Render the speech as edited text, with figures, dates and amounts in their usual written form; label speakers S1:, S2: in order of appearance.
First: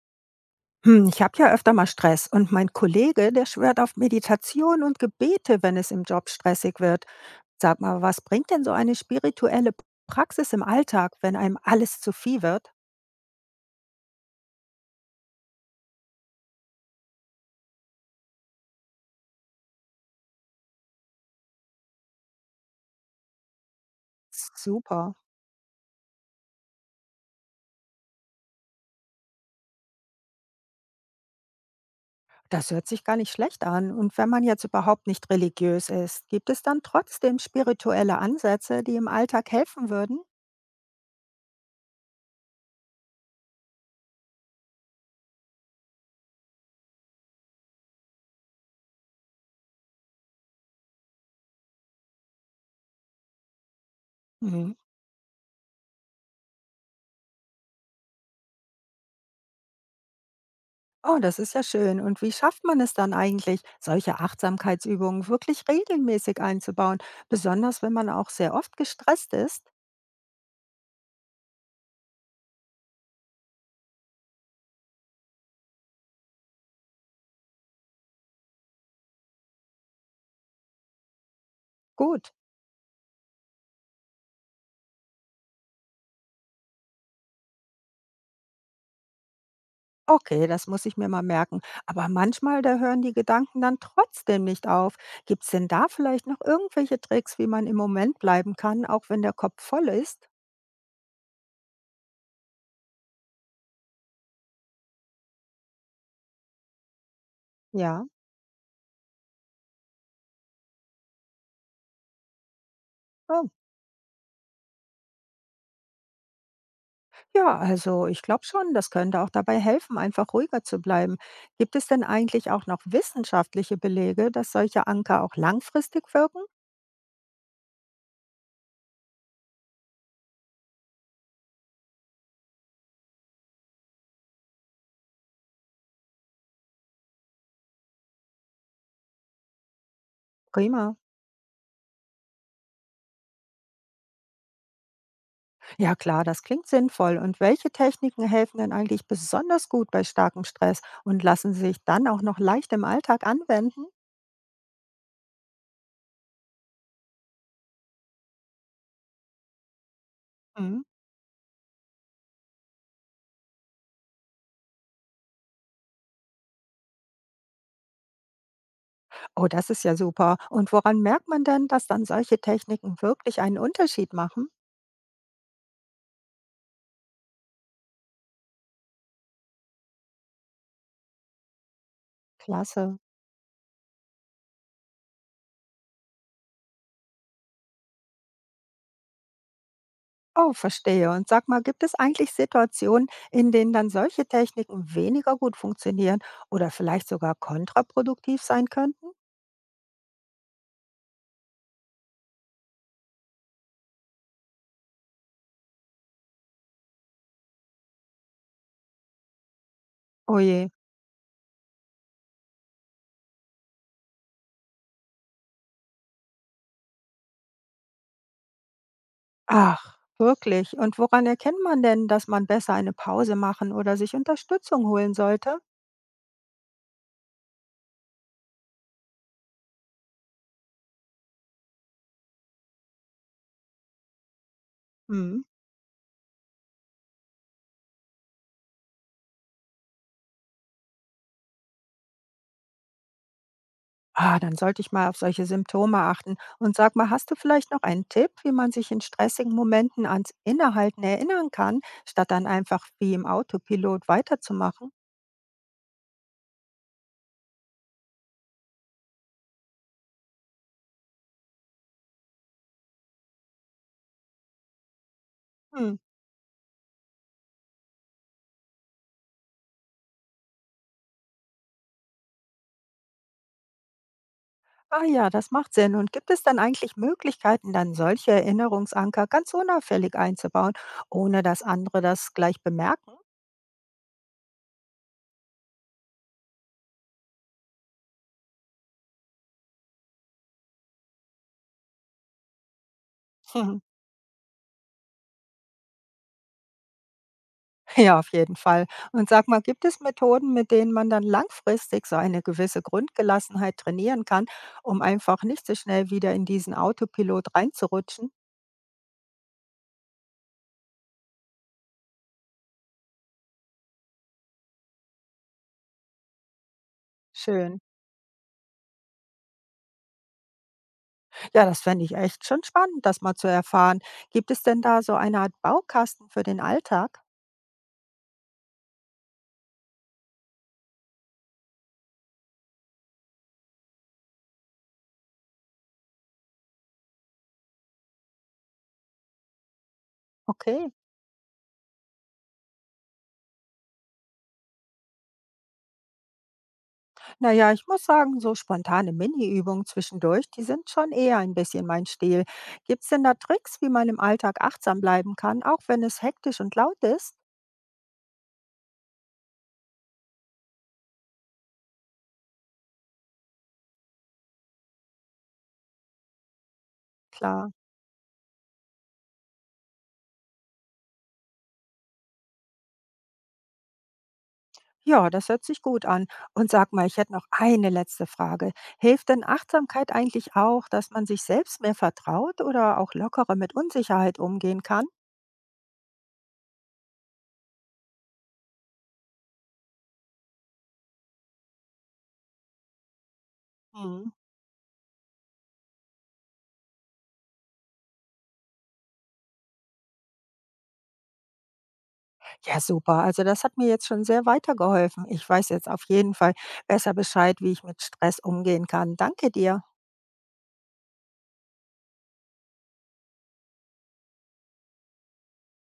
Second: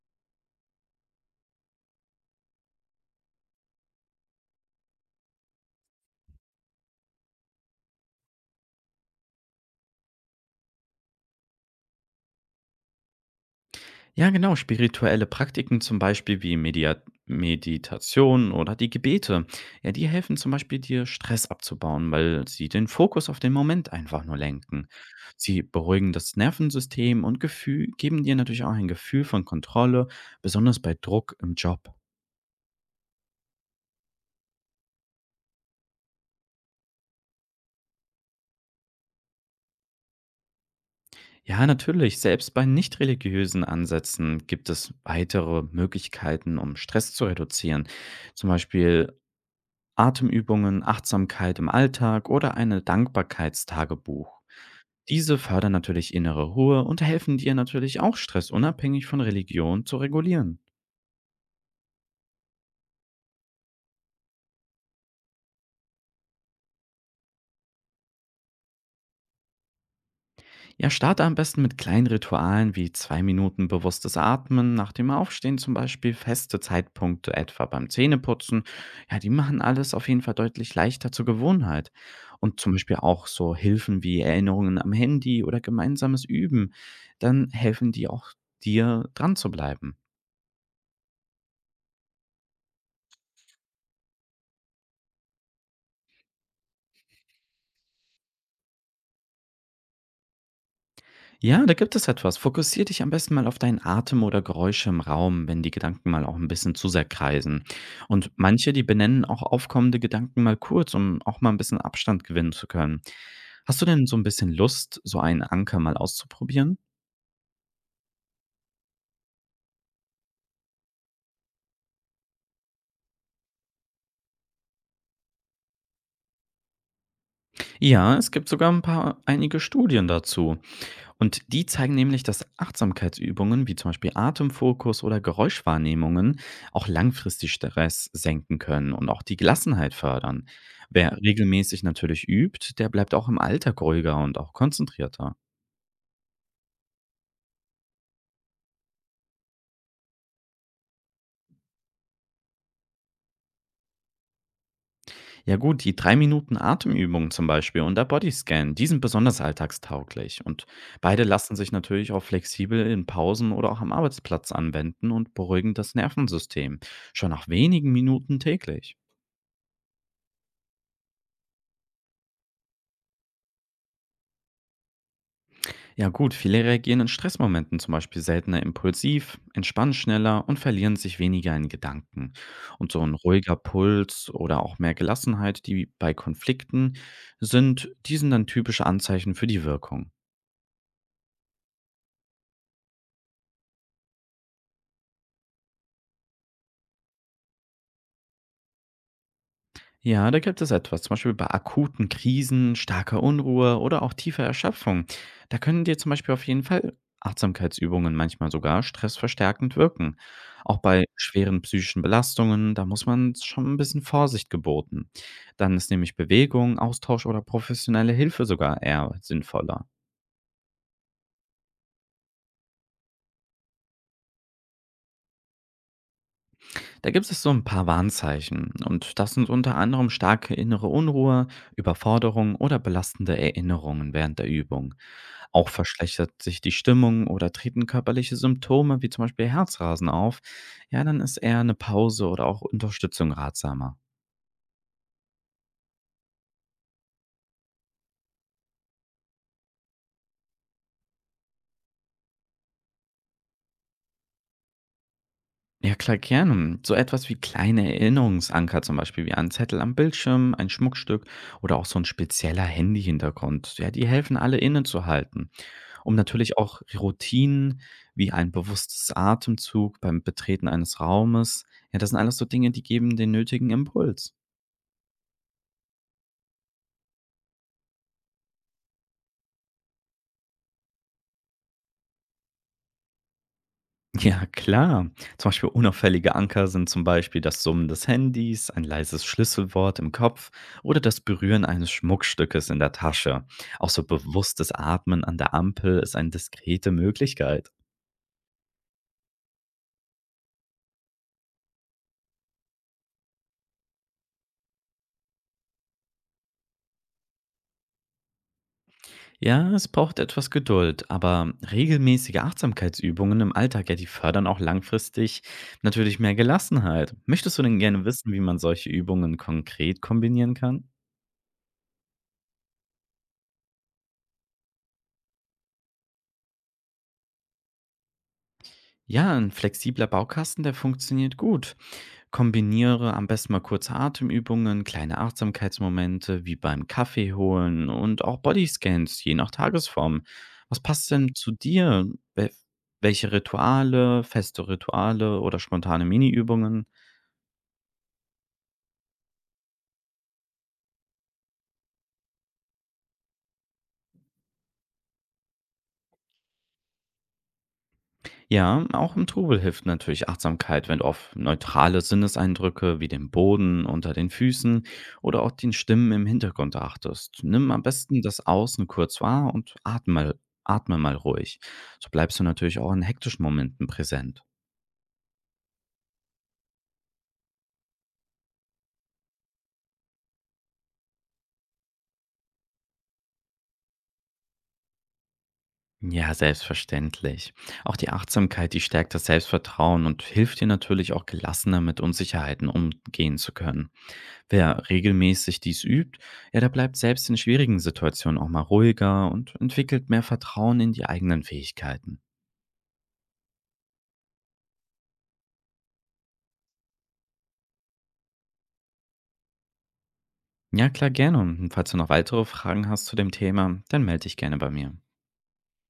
S1: Hm, ich habe ja öfter mal Stress und mein Kollege, der schwört auf Meditation und Gebete, wenn es im Job stressig wird. Sag mal, was bringt denn so eine spirituelle Praxis im Alltag, wenn einem alles zu viel wird?
S2: Ja, genau. Spirituelle Praktiken zum Beispiel wie Media Meditation oder die Gebete. Ja, die helfen zum Beispiel dir Stress abzubauen, weil sie den Fokus auf den Moment einfach nur lenken.
S1: Super.
S2: Sie beruhigen das Nervensystem und Gefühl, geben dir natürlich auch ein Gefühl von Kontrolle, besonders bei Druck im Job.
S1: Das hört sich gar nicht schlecht an. Und wenn man jetzt überhaupt nicht religiös ist, gibt es dann trotzdem spirituelle Ansätze, die im Alltag helfen würden?
S2: Ja, natürlich. Selbst bei nicht religiösen Ansätzen gibt es weitere Möglichkeiten, um Stress zu reduzieren. Zum Beispiel Atemübungen, Achtsamkeit im Alltag oder eine Dankbarkeitstagebuch.
S1: Mhm.
S2: Diese fördern natürlich innere Ruhe und helfen dir natürlich auch Stress unabhängig von Religion zu regulieren.
S1: Oh, das ist ja schön. Und wie schafft man es dann eigentlich, solche Achtsamkeitsübungen wirklich regelmäßig einzubauen, besonders wenn man auch sehr oft gestresst ist?
S2: Ja, starte am besten mit kleinen Ritualen wie 2 Minuten bewusstes Atmen, nach dem Aufstehen zum Beispiel feste Zeitpunkte, etwa beim Zähneputzen. Ja, die machen alles auf jeden Fall deutlich leichter zur Gewohnheit.
S1: Gut,
S2: Und zum Beispiel auch so Hilfen wie Erinnerungen am Handy oder gemeinsames Üben, dann helfen die auch dir dran zu bleiben.
S1: okay, das muss ich mir mal merken. Aber manchmal, da hören die Gedanken dann trotzdem nicht auf. Gibt es denn da vielleicht noch irgendwelche Tricks, wie man im Moment bleiben kann, auch wenn der Kopf voll ist?
S2: Ja, da gibt es etwas. Fokussier dich am besten mal auf deinen Atem oder Geräusche im Raum, wenn die Gedanken mal auch ein bisschen zu sehr kreisen.
S1: Ja,
S2: Und manche, die benennen auch aufkommende Gedanken mal kurz, um auch mal ein bisschen Abstand gewinnen zu können. Hast du denn so ein bisschen Lust, so einen Anker mal auszuprobieren?
S1: Ja, also ich glaube schon, das könnte auch dabei helfen, einfach ruhiger zu bleiben. Gibt es denn eigentlich auch noch wissenschaftliche Belege, dass solche Anker auch langfristig wirken?
S2: Ja, es gibt sogar einige Studien dazu. Und die zeigen nämlich, dass Achtsamkeitsübungen wie zum Beispiel Atemfokus oder Geräuschwahrnehmungen auch langfristig Stress senken können und auch die Gelassenheit fördern.
S1: Prima.
S2: Wer regelmäßig natürlich übt, der bleibt auch im Alltag ruhiger und auch konzentrierter.
S1: Ja klar, das klingt sinnvoll. Und welche Techniken helfen denn eigentlich besonders gut bei starkem Stress und lassen sich dann auch noch leicht im Alltag anwenden?
S2: Ja gut, die 3 Minuten Atemübungen zum Beispiel und der Bodyscan, die sind besonders alltagstauglich und
S1: Mhm.
S2: beide lassen sich natürlich auch flexibel in Pausen oder auch am Arbeitsplatz anwenden und beruhigen das Nervensystem schon nach wenigen Minuten täglich.
S1: Oh, das ist ja super. Und woran merkt man denn, dass dann solche Techniken wirklich einen Unterschied machen?
S2: Ja gut, viele reagieren in Stressmomenten zum Beispiel seltener impulsiv, entspannen schneller und verlieren sich weniger in Gedanken. Und
S1: Klasse.
S2: so ein ruhiger Puls oder auch mehr Gelassenheit, die bei Konflikten sind, die sind dann typische Anzeichen für die Wirkung.
S1: Oh, verstehe. Und sag mal, gibt es eigentlich Situationen, in denen dann solche Techniken weniger gut funktionieren oder vielleicht sogar kontraproduktiv sein könnten?
S2: Ja, da gibt es etwas, zum Beispiel bei akuten Krisen, starker Unruhe oder auch tiefer Erschöpfung. Da können dir zum Beispiel auf jeden Fall Achtsamkeitsübungen manchmal sogar stressverstärkend wirken.
S1: Oh je.
S2: Auch bei schweren psychischen Belastungen, da muss man schon ein bisschen Vorsicht geboten. Dann ist nämlich Bewegung, Austausch oder professionelle Hilfe sogar eher sinnvoller.
S1: Ach, wirklich. Und woran erkennt man denn, dass man besser eine Pause machen oder sich Unterstützung holen sollte?
S2: Da gibt es so ein paar Warnzeichen und das sind unter anderem starke innere Unruhe, Überforderung oder belastende Erinnerungen während der Übung.
S1: Hm.
S2: Auch verschlechtert sich die Stimmung oder treten körperliche Symptome wie zum Beispiel Herzrasen auf, ja, dann ist eher eine Pause oder auch Unterstützung ratsamer.
S1: Ah, dann sollte ich mal auf solche Symptome achten. Und sag mal, hast du vielleicht noch einen Tipp, wie man sich in stressigen Momenten ans Innehalten erinnern kann, statt dann einfach wie im Autopilot weiterzumachen?
S2: Ja, klar, gerne. So etwas wie kleine Erinnerungsanker, zum Beispiel wie ein Zettel am Bildschirm, ein Schmuckstück oder auch so ein spezieller Handy-Hintergrund, ja, die helfen alle innezuhalten,
S1: Hm.
S2: um natürlich auch Routinen wie ein bewusstes Atemzug beim Betreten eines Raumes. Ja, das sind alles so Dinge, die geben den nötigen Impuls.
S1: Ah ja, das macht Sinn. Und gibt es dann eigentlich Möglichkeiten, dann solche Erinnerungsanker ganz unauffällig einzubauen, ohne dass andere das gleich bemerken?
S2: Ja, klar. Zum Beispiel unauffällige Anker sind zum Beispiel das Summen des Handys, ein leises Schlüsselwort im Kopf oder das Berühren eines Schmuckstückes in der Tasche.
S1: Hm,
S2: Auch so bewusstes Atmen an der Ampel ist eine diskrete Möglichkeit.
S1: ja, auf jeden Fall. Und sag mal, gibt es Methoden, mit denen man dann langfristig so eine gewisse Grundgelassenheit trainieren kann, um einfach nicht so schnell wieder in diesen Autopilot reinzurutschen?
S2: Ja, es braucht etwas Geduld, aber regelmäßige Achtsamkeitsübungen im Alltag, ja, die fördern auch langfristig natürlich mehr Gelassenheit. Möchtest du denn
S1: Schön.
S2: gerne wissen, wie man solche Übungen konkret kombinieren kann?
S1: Ja, das fände ich echt schon spannend, das mal zu erfahren. Gibt es denn da so eine Art Baukasten für den Alltag?
S2: Ja, ein flexibler Baukasten, der funktioniert gut. Kombiniere am besten mal kurze Atemübungen, kleine Achtsamkeitsmomente wie beim Kaffee holen und auch Bodyscans, je nach Tagesform. Was
S1: Okay.
S2: passt denn zu dir? Wel- Welche Rituale, feste Rituale oder spontane Mini-Übungen?
S1: Naja, ich muss sagen, so spontane Mini-Übungen zwischendurch, die sind schon eher ein bisschen mein Stil. Gibt es denn da Tricks, wie man im Alltag achtsam bleiben kann, auch wenn es hektisch und laut ist?
S2: Ja, auch im Trubel hilft natürlich Achtsamkeit, wenn du auf neutrale Sinneseindrücke wie den Boden unter den Füßen oder auch den Stimmen im Hintergrund achtest. Nimm
S1: Klar.
S2: am besten das Außen kurz wahr und atme mal ruhig. So bleibst du natürlich auch in hektischen Momenten präsent.
S1: Ja, das hört sich gut an. Und sag mal, ich hätte noch eine letzte Frage. Hilft denn Achtsamkeit eigentlich auch, dass man sich selbst mehr vertraut oder auch lockerer mit Unsicherheit umgehen kann?
S2: Ja, selbstverständlich. Auch die Achtsamkeit, die stärkt das Selbstvertrauen und hilft dir natürlich auch gelassener mit Unsicherheiten umgehen zu können.
S1: Hm.
S2: Wer regelmäßig dies übt, ja, der bleibt selbst in schwierigen Situationen auch mal ruhiger und entwickelt mehr Vertrauen in die eigenen Fähigkeiten.
S1: Ja, super. Also das hat mir jetzt schon sehr weitergeholfen. Ich weiß jetzt auf jeden Fall besser Bescheid, wie ich mit Stress umgehen kann. Danke dir.
S2: Ja, klar, gerne. Und falls du noch weitere Fragen hast zu dem Thema, dann melde dich gerne bei mir.